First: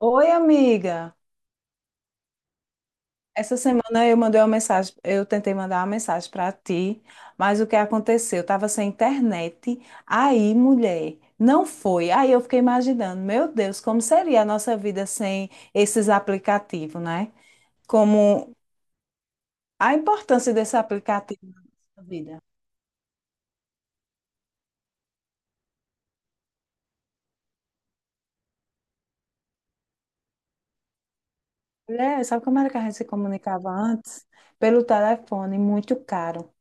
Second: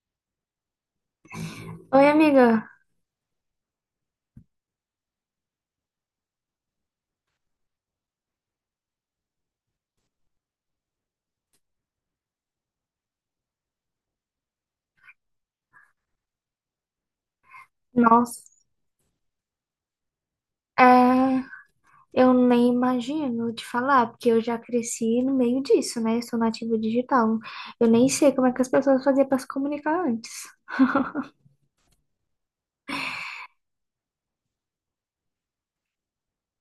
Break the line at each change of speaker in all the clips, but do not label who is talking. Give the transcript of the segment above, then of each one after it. Oi, amiga.
Oi, amiga.
Essa semana eu mandei uma mensagem, eu tentei mandar uma mensagem para ti, mas o que aconteceu? Eu estava sem internet. Aí, mulher, não foi. Aí eu fiquei imaginando, meu Deus, como seria a nossa vida sem esses aplicativos, né?
Nossa,
Como a importância desse
é,
aplicativo na nossa
eu
vida.
nem imagino te falar, porque eu já cresci no meio disso, né? Eu sou nativa digital. Eu nem sei como é que as pessoas faziam para se comunicar antes.
Mulher, sabe como era que a gente se comunicava antes? Pelo telefone, muito caro.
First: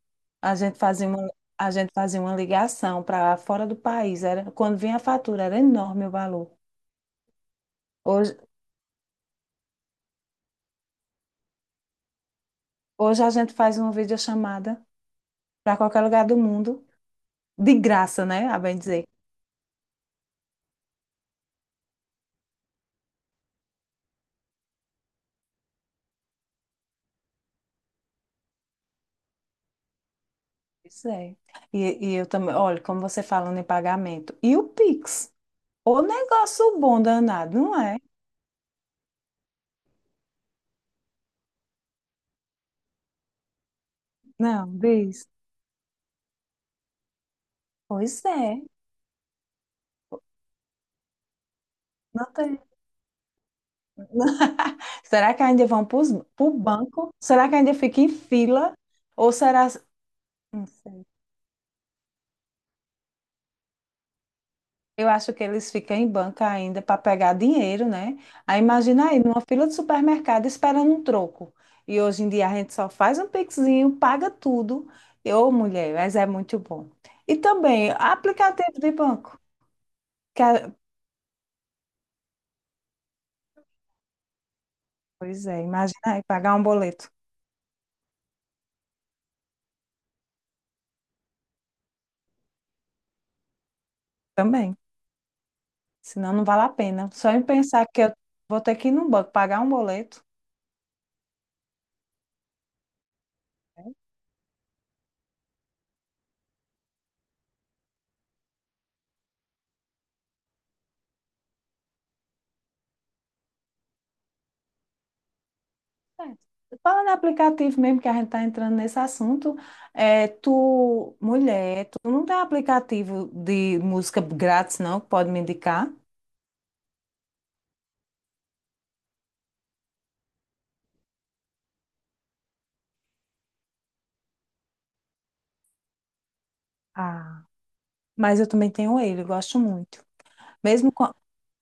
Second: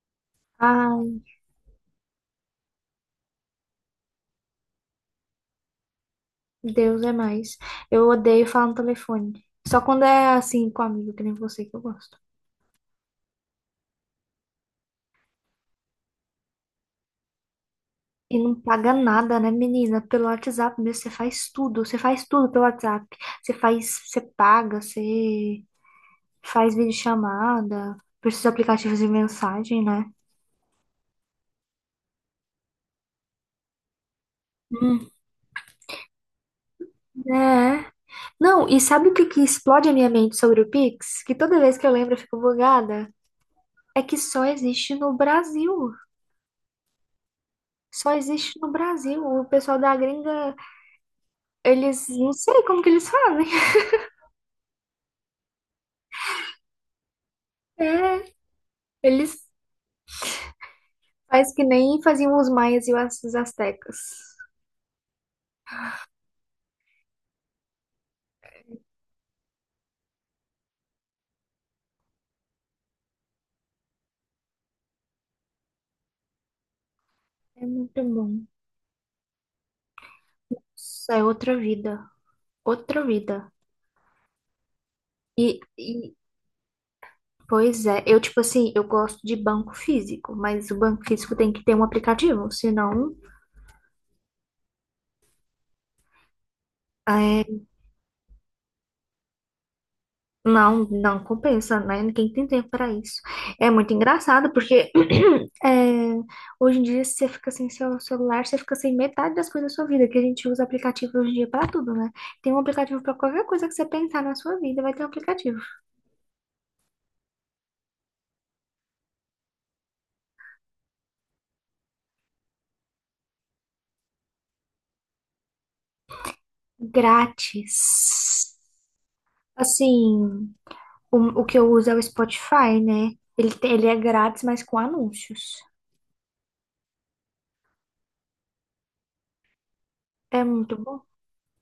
A gente fazia
Ai,
uma, a gente fazia uma ligação para fora do país. Era, quando vinha a fatura, era enorme o valor.
Deus é mais. Eu
Hoje,
odeio falar no telefone. Só quando é assim com amigo, que nem você, que eu gosto.
hoje a gente faz uma videochamada para qualquer lugar do mundo, de graça,
E
né? A
não
bem
paga
dizer.
nada, né, menina? Pelo WhatsApp mesmo, você faz tudo. Você faz tudo pelo WhatsApp. Você faz, você paga, você faz videochamada, por esses aplicativos de mensagem, né?
Isso é. E eu também, olha, como você falando em pagamento. E o Pix? O negócio bom danado, não
É.
é?
Não, e sabe o que que explode a minha mente sobre o Pix? Que toda vez que eu lembro eu fico bugada. É que só
Não,
existe no
diz.
Brasil. Só
Pois
existe
é.
no Brasil. O pessoal da gringa, eles
Não
não
tem.
sei como que eles fazem.
Será que ainda vão para o banco? Será que ainda fica em
É,
fila? Ou
eles
será. Não sei.
faz que nem faziam os maias e os astecas.
Eu acho que eles ficam em banca ainda para pegar dinheiro, né? Aí imagina aí, numa fila de supermercado esperando um troco. E hoje em dia a gente só faz um pixinho, paga tudo. Ô, mulher, mas é muito bom. E
É
também
muito bom.
aplicativo de banco. que a-
Isso é outra vida. Outra vida. E,
Pois é,
e,
imagina aí pagar um boleto
pois é, eu tipo assim, eu gosto de banco físico, mas o banco físico tem que ter um aplicativo, senão
também. Senão não vale a pena. Só em
é,
pensar que eu vou ter que ir num banco pagar um boleto.
não, não compensa, né? Ninguém tem tempo para isso. É
É.
muito engraçado porque é, hoje em dia, se você fica sem seu celular, você fica sem metade das coisas da sua vida, que a gente usa aplicativo hoje em dia para tudo, né? Tem um aplicativo para qualquer coisa que você pensar na sua vida, vai ter um aplicativo
É. Falando em aplicativo mesmo, que a gente está entrando nesse assunto, tu, mulher, tu não tem aplicativo de música grátis, não, que pode me indicar?
grátis. Assim, o que eu uso é o Spotify, né? Ele é grátis, mas com anúncios.
Ah, mas eu também tenho ele, eu gosto muito.
É muito
Mesmo
bom
com,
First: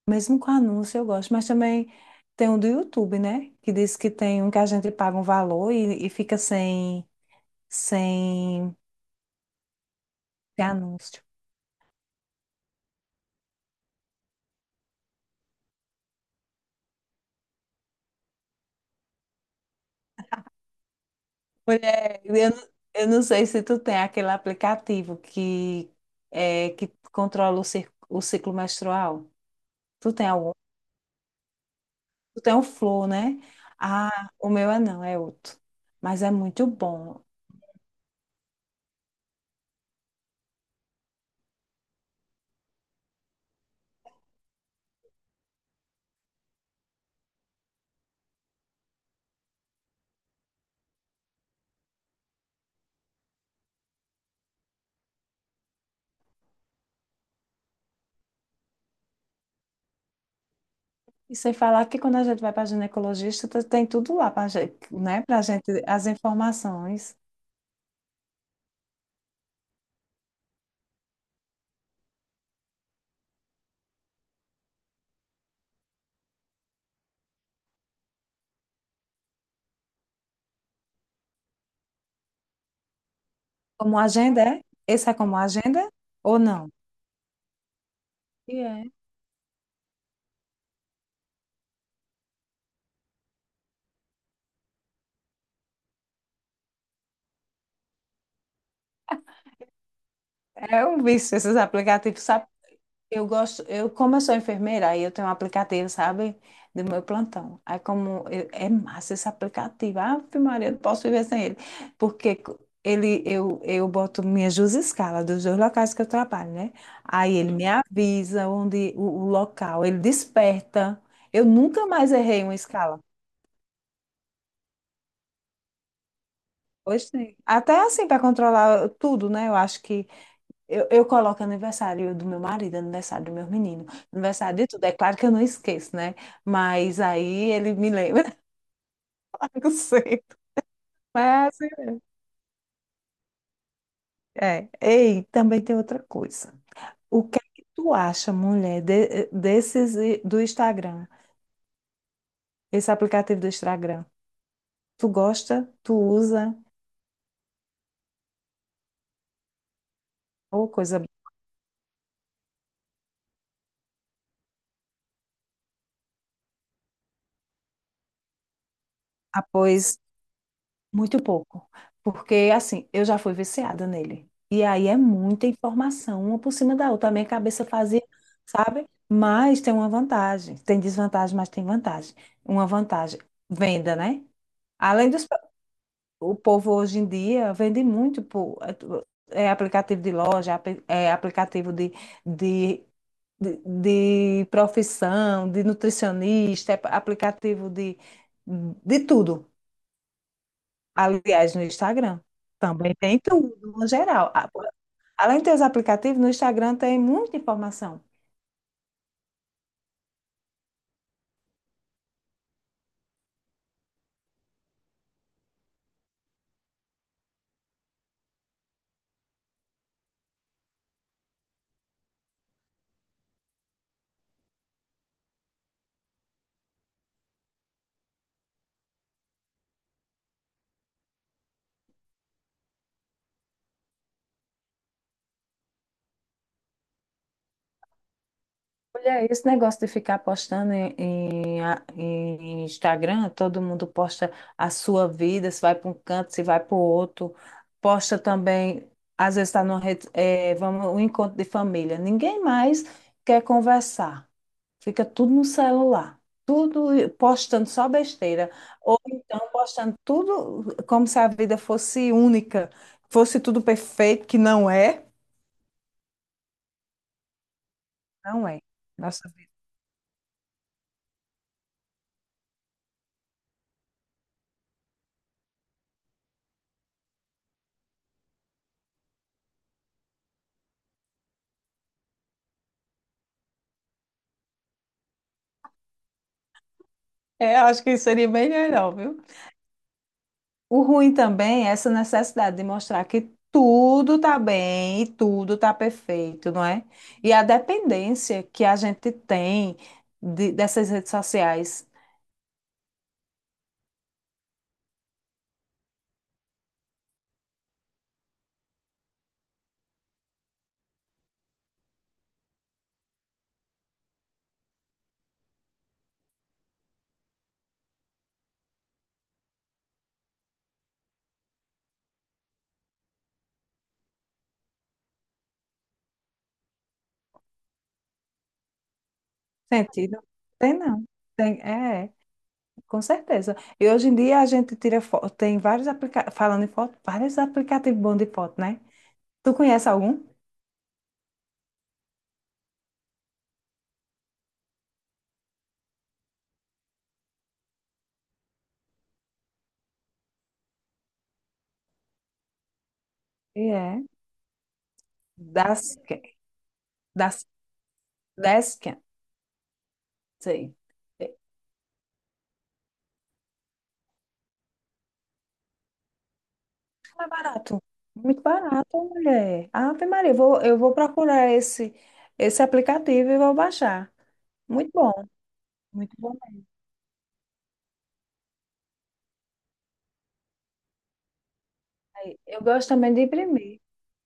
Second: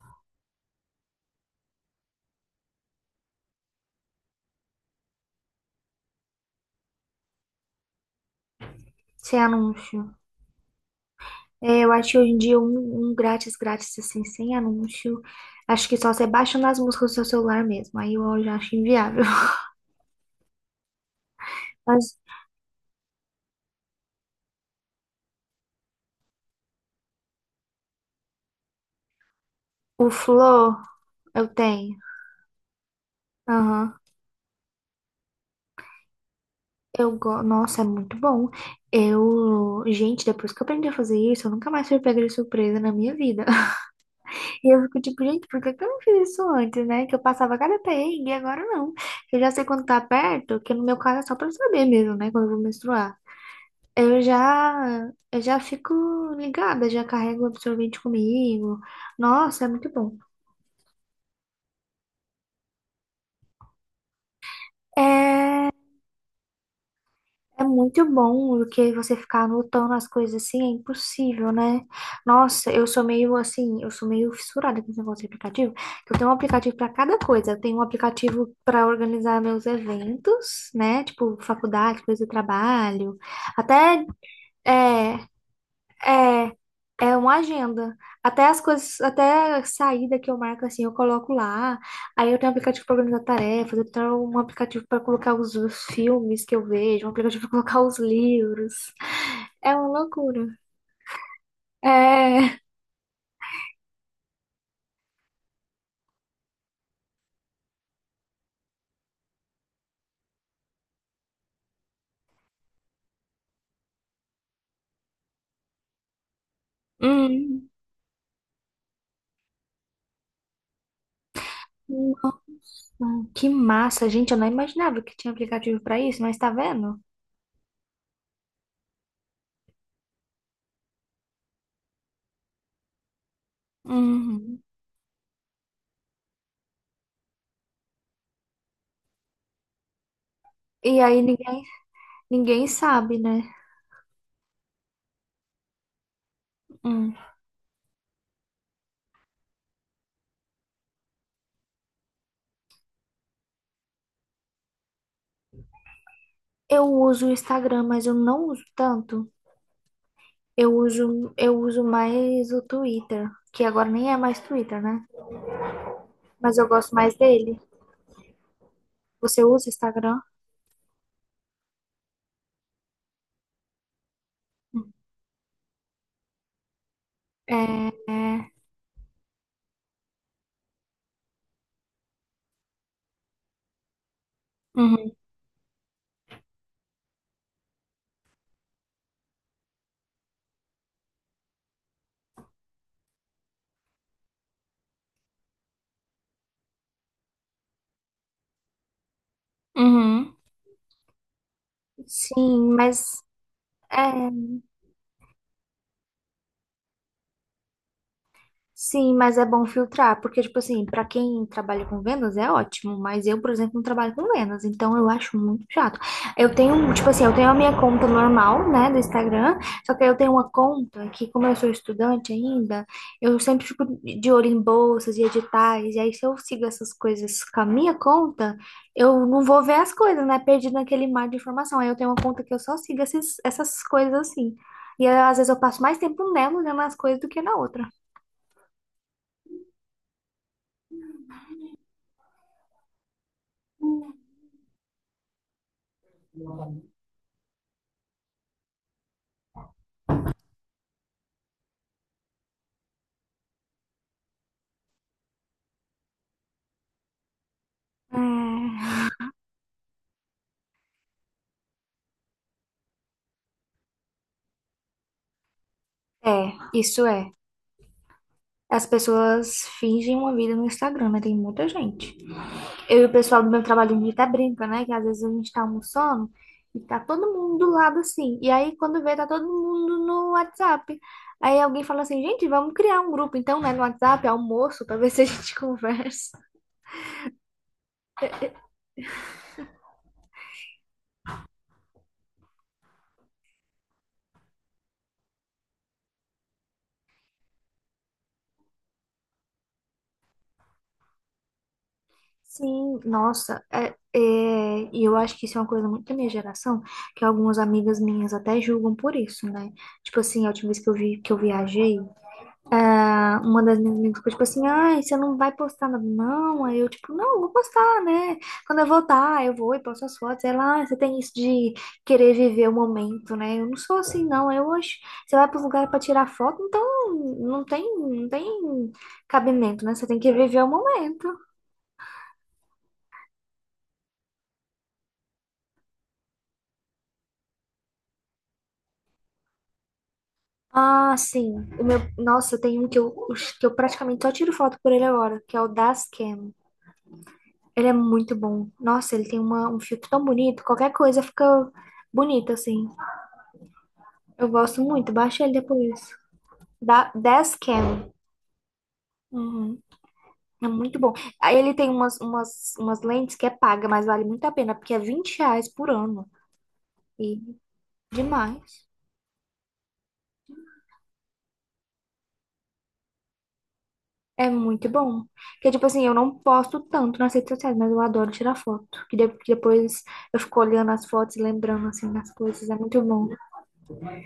Mesmo com anúncio eu gosto, mas também tem um do YouTube, né? Que diz que tem um que a gente paga um valor e fica sem
sem anúncio.
anúncio.
É, eu acho que hoje em dia um grátis, grátis assim, sem anúncio. Acho que só você baixando as músicas do seu celular mesmo. Aí eu já acho inviável. Mas
Mulher, eu não sei se tu tem aquele aplicativo que, que controla o, o ciclo menstrual.
o
Tu tem algum?
Flow eu tenho.
Tu tem o Flow, né?
Aham.
Ah, o meu é não, é outro. Mas é muito bom.
Nossa, é muito bom. Eu. Gente, depois que eu aprendi a fazer isso, eu nunca mais fui pega de surpresa na minha vida. E eu fico tipo, gente, por que que eu não fiz isso antes, né? Que eu passava cada perrengue e agora não. Eu já sei quando tá perto, que no meu caso é só pra eu saber mesmo, né? Quando eu vou menstruar. Eu já fico ligada, já carrego o absorvente comigo. Nossa, é muito bom.
E sem falar que quando a gente vai para ginecologista, tu tem tudo lá para, né, para gente,
É,
as informações.
é, muito bom do que você ficar anotando as coisas assim, é impossível, né? Nossa, eu sou meio assim, eu sou meio fissurada com esse negócio de aplicativo. Eu tenho um aplicativo para cada coisa. Eu tenho um aplicativo para organizar meus eventos, né? Tipo, faculdade, coisa de trabalho,
Como
até.
agenda, é? Esse é
É,
como agenda ou não?
é, é uma agenda. Até
E
as
é.
coisas, até a saída que eu marco assim, eu coloco lá. Aí eu tenho um aplicativo para organizar tarefas, eu tenho um aplicativo para colocar os filmes que eu vejo, um aplicativo para colocar os livros. É uma loucura.
É um vício esses aplicativos, sabe?
É.
Como eu sou enfermeira, aí eu tenho um aplicativo, sabe? Do meu plantão. É massa esse aplicativo. Ah, Maria, eu não posso viver sem ele. Porque co- ele, eu boto minhas duas escalas dos dois locais que eu trabalho, né? Aí ele me
Hum.
avisa onde o local, ele desperta. Eu nunca mais errei uma escala.
Nossa, que massa, gente. Eu não imaginava que tinha aplicativo para isso, mas tá vendo?
Hoje tem. Até assim, para controlar tudo, né? Eu acho que eu coloco aniversário do meu marido, aniversário do meu menino, aniversário
Uhum.
de tudo. É claro que eu não esqueço, né? Mas aí ele me lembra. Eu sei.
E aí
Mas,
ninguém sabe, né?
é. Ei, também tem outra coisa.
Hum.
O que é que tu acha, mulher, do Instagram? Esse aplicativo do Instagram? Tu gosta? Tu usa?
Eu uso o Instagram, mas eu não uso tanto. Eu
Ou coisa boa?
uso, eu uso mais o Twitter, que agora nem é mais Twitter, né? Mas eu gosto mais dele.
Ah,
Você usa
pois
Instagram?
Muito pouco, porque assim, eu já fui viciada nele. E aí é muita informação, uma por cima da outra. A minha
É,
cabeça fazia,
é.
sabe? Mas tem uma vantagem. Tem desvantagem, mas tem vantagem. Uma vantagem, venda, né? Além
Uhum.
dos, o povo hoje em dia vende muito por aplicativo de loja, aplicativo de, de profissão, de nutricionista, é aplicativo de tudo.
Uhum.
Aliás, no Instagram
Sim,
também tem
mas
tudo, no
é.
geral. Além de ter os aplicativos, no Instagram tem muita informação.
Sim, mas é bom filtrar, porque, tipo assim, pra quem trabalha com vendas é ótimo, mas eu, por exemplo, não trabalho com vendas, então eu acho muito chato. Eu tenho, tipo assim, eu tenho a minha conta normal, né, do Instagram, só que aí eu tenho uma conta que, como eu sou estudante ainda, eu sempre fico de olho em bolsas e editais, e aí se eu sigo essas coisas com a minha conta, eu não vou ver as coisas, né, perdido naquele mar de informação. Aí eu tenho uma conta que eu só sigo essas coisas assim. E aí, às vezes eu passo mais tempo nela olhando as coisas do que na outra.
Olha, esse negócio de ficar postando em Instagram, todo mundo posta a sua vida, se vai para um canto, se vai para o outro. Posta também, às vezes está numa rede, vamos, um encontro de família. Ninguém mais quer conversar. Fica tudo no celular. Tudo postando só besteira. Ou
Hum.
então postando tudo como se a vida fosse única, fosse tudo perfeito, que não é.
É, isso é.
Não é.
As
Nossa vida.
pessoas fingem uma vida no Instagram, né? Tem muita gente. Eu e o pessoal do meu trabalho, a gente até brinca, né? Que às vezes a gente tá almoçando e tá todo mundo do lado assim. E aí, quando vê, tá todo mundo no WhatsApp. Aí alguém fala assim, gente, vamos criar um grupo, então, né? No WhatsApp, almoço, pra ver se a gente conversa.
É, acho que seria bem melhor, viu? O ruim também é essa necessidade de mostrar que tudo tá bem e tudo tá perfeito, não é? E a dependência que a gente tem dessas redes sociais.
Sim, nossa, é, é, e eu acho que isso é uma coisa muito da minha geração, que algumas amigas minhas até julgam por isso, né? Tipo assim, a última vez que eu vi que eu viajei, uma das minhas amigas ficou tipo assim, ai, você não vai postar nada não? Aí eu, tipo, não, vou postar, né? Quando eu voltar, eu vou e posto as fotos. Ela, ah, você tem isso de querer viver o momento, né? Eu não sou assim, não. Eu hoje, você vai para os lugares para tirar foto, então não tem cabimento, né? Você tem
Sentido?
que viver o
Tem não.
momento.
Tem, é. Com certeza. E hoje em dia a gente tira foto, tem vários aplicativos, falando em foto, vários aplicativos bons de foto, né? Tu conhece algum?
Ah, sim. O meu, nossa, tem um que eu praticamente só tiro foto por ele agora, que é o das Cam. Ele é muito bom. Nossa, ele tem uma, um filtro tão bonito, qualquer coisa fica bonita, assim.
E é.
Eu gosto muito, baixa ele depois.
Dasken.
Da
Das,
10 Cam.
Dasken,
Uhum. É
sei.
muito bom.
É
Aí ele tem umas lentes que é paga, mas vale muito a pena, porque é R$ 20 por ano.
é
E
barato. Muito
demais.
barato, mulher. Ave Maria, eu vou procurar esse aplicativo e vou baixar.
É muito
Muito bom,
bom. Porque, tipo assim,
muito
eu não
bom.
posto tanto nas redes sociais, mas eu adoro tirar foto. Que depois eu fico olhando as fotos e lembrando, assim, das
Eu
coisas. É
gosto
muito
também de
bom.
imprimir.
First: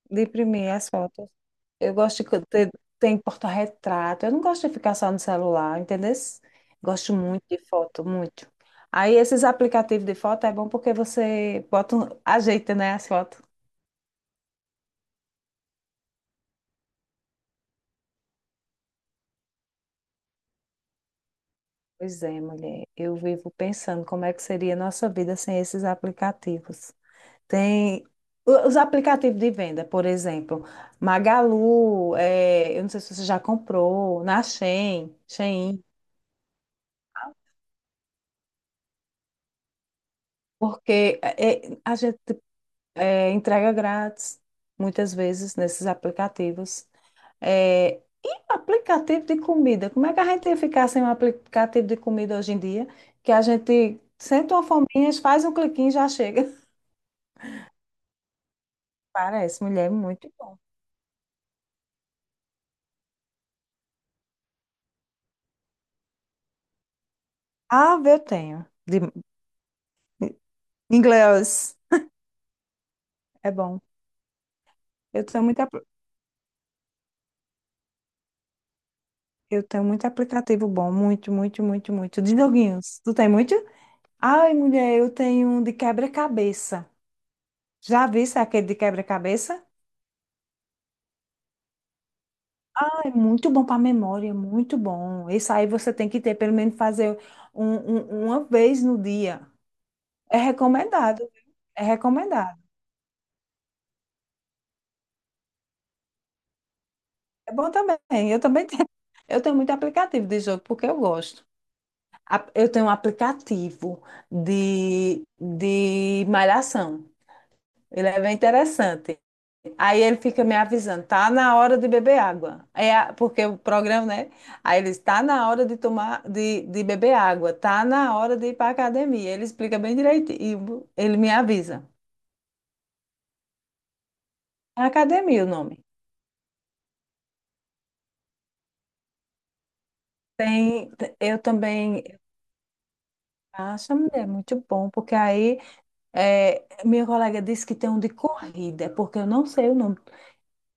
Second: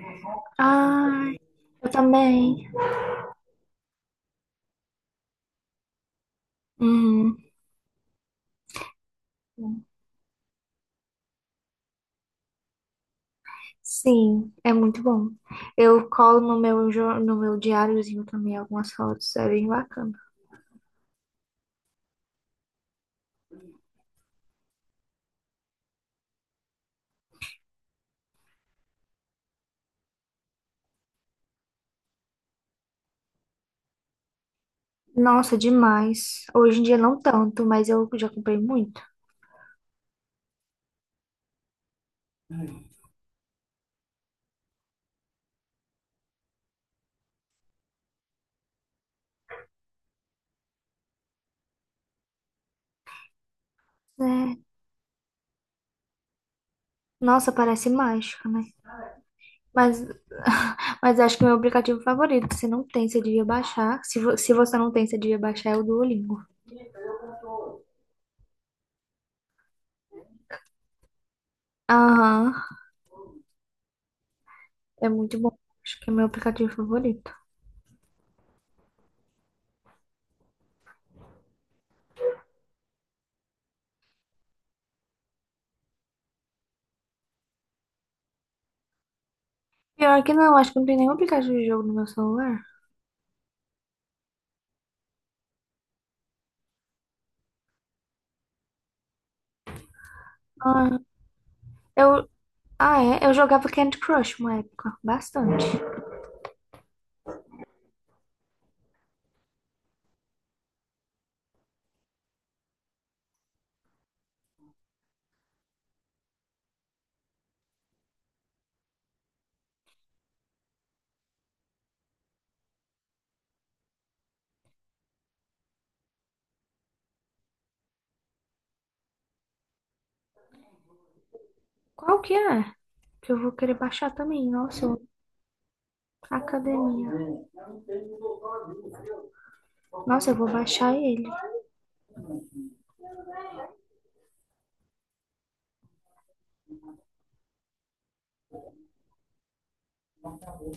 De imprimir as fotos.
Ai, eu
Eu gosto de co-
também.
ter, tem porta-retrato. Eu não gosto de ficar só no celular, entendeu? Gosto muito de foto, muito. Aí esses
Uhum.
aplicativos de foto é bom porque você ajeita, né, as fotos.
Sim, é muito bom. Eu colo no meu diáriozinho também algumas fotos, é bem bacana.
Pois é, mulher. Eu vivo pensando como é que seria a nossa vida sem esses aplicativos. Tem os aplicativos de venda, por exemplo, Magalu, eh, eu não sei se você já comprou, na
Nossa,
Shein.
demais. Hoje em dia não tanto, mas eu já comprei muito.
Porque a gente entrega grátis, muitas vezes, nesses aplicativos. É, e aplicativo de comida? Como é que a gente ia ficar sem um aplicativo de comida hoje em dia? Que a gente sente
Né?
uma fominha, faz um cliquinho e já chega.
Nossa, parece mágica, né?
Parece, mulher, é
Mas,
muito bom.
mas acho que o meu aplicativo favorito, se não tem, você devia baixar. Se você não tem, você devia baixar é o Duolingo.
Ah, eu tenho. De inglês
Aham,
é bom.
é
Eu
muito
tenho
bom.
muito, apl-
Acho que é meu aplicativo favorito.
eu tenho muito aplicativo bom, muito. De joguinhos. Tu tem muito? Ai, mulher, eu tenho um de quebra-cabeça. Já viste aquele de quebra-cabeça?
Pior que não, acho que não tem nenhum aplicativo de jogo no meu celular.
É muito bom para a memória, muito bom. Isso aí você tem que ter, pelo menos fazer uma vez no dia. É
Ah,
recomendado, viu? É
eu,
recomendado.
Ah, é? Eu jogava Candy Crush uma época, bastante.
É bom também. Eu também tenho, eu tenho muito aplicativo de jogo porque eu gosto. Eu tenho um aplicativo de malhação. Ele é bem interessante. Aí ele fica me avisando, tá na hora de beber água. Porque o programa, né? Aí ele está na hora de tomar, de beber água, tá na hora de ir para academia. Ele explica bem direitinho, ele me avisa.
Qual que é? Que eu vou querer baixar também.
É
Nossa,
academia o nome.
academia. Nossa, eu vou baixar ele.
Eu também acho, mulher, é muito bom, porque aí minha colega disse que tem um de corrida, porque eu não sei o nome.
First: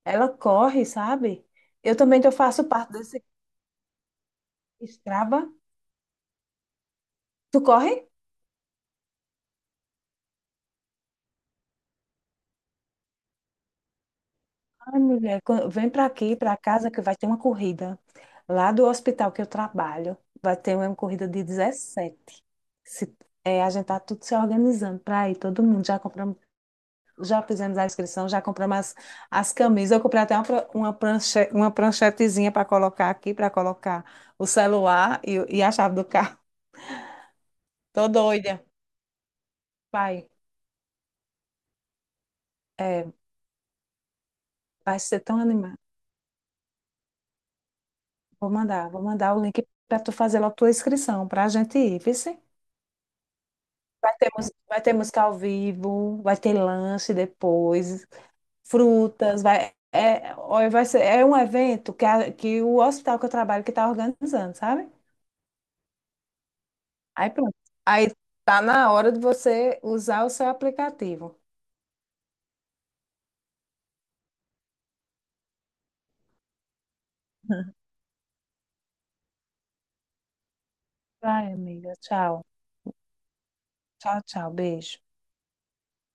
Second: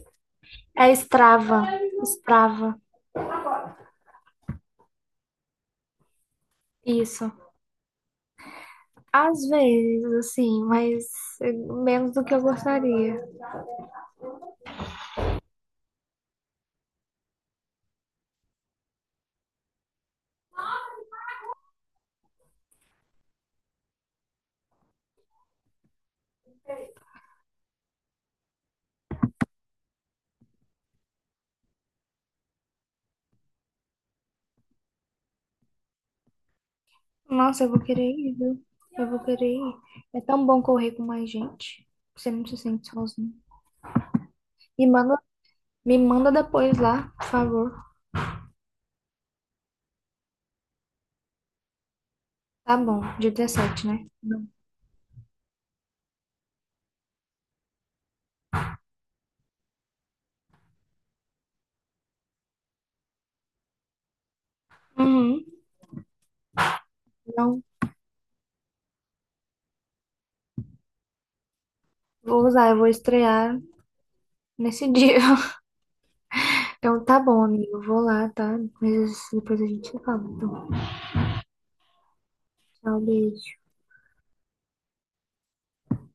Ela corre,
É
sabe?
Strava.
Eu também eu faço
Strava.
parte desse Strava.
Isso.
Tu corre?
Às vezes, assim, mas eh, menos do que eu gostaria.
Ai, mulher, vem para aqui, para casa, que vai ter uma corrida. Lá do hospital que eu trabalho, vai ter uma corrida de 17. Se, é, a gente tá tudo se organizando para ir, todo mundo. Já compramos, já fizemos a inscrição, já compramos as camisas. Eu comprei até uma pranchetezinha para colocar aqui, para colocar o celular e a chave do carro.
Nossa, eu vou
Tô
querer ir, viu?
doida.
Eu vou querer ir. É
Pai,
tão bom correr com mais gente. Você não se sente
é,
sozinho. Me
Vai
manda,
ser tão animado.
me manda depois lá, por favor.
Vou mandar o link para tu fazer logo tua inscrição, para a gente ir, viu?
Tá bom, dia 17, né?
Vai ter,
Não.
vai ter música ao vivo, vai ter lanche depois, frutas, vai, é, olha, vai ser, é um evento que o hospital que eu trabalho que está organizando, sabe?
Uhum.
Aí pronto.
Não.
Aí tá na hora de você usar o seu aplicativo.
Vou usar, eu vou estrear nesse dia. Então tá bom, amigo. Eu vou lá, tá? Mas depois a gente se fala. Então,
Vai, amiga. Tchau.
tchau, beijo.
Tchau, tchau. Beijo.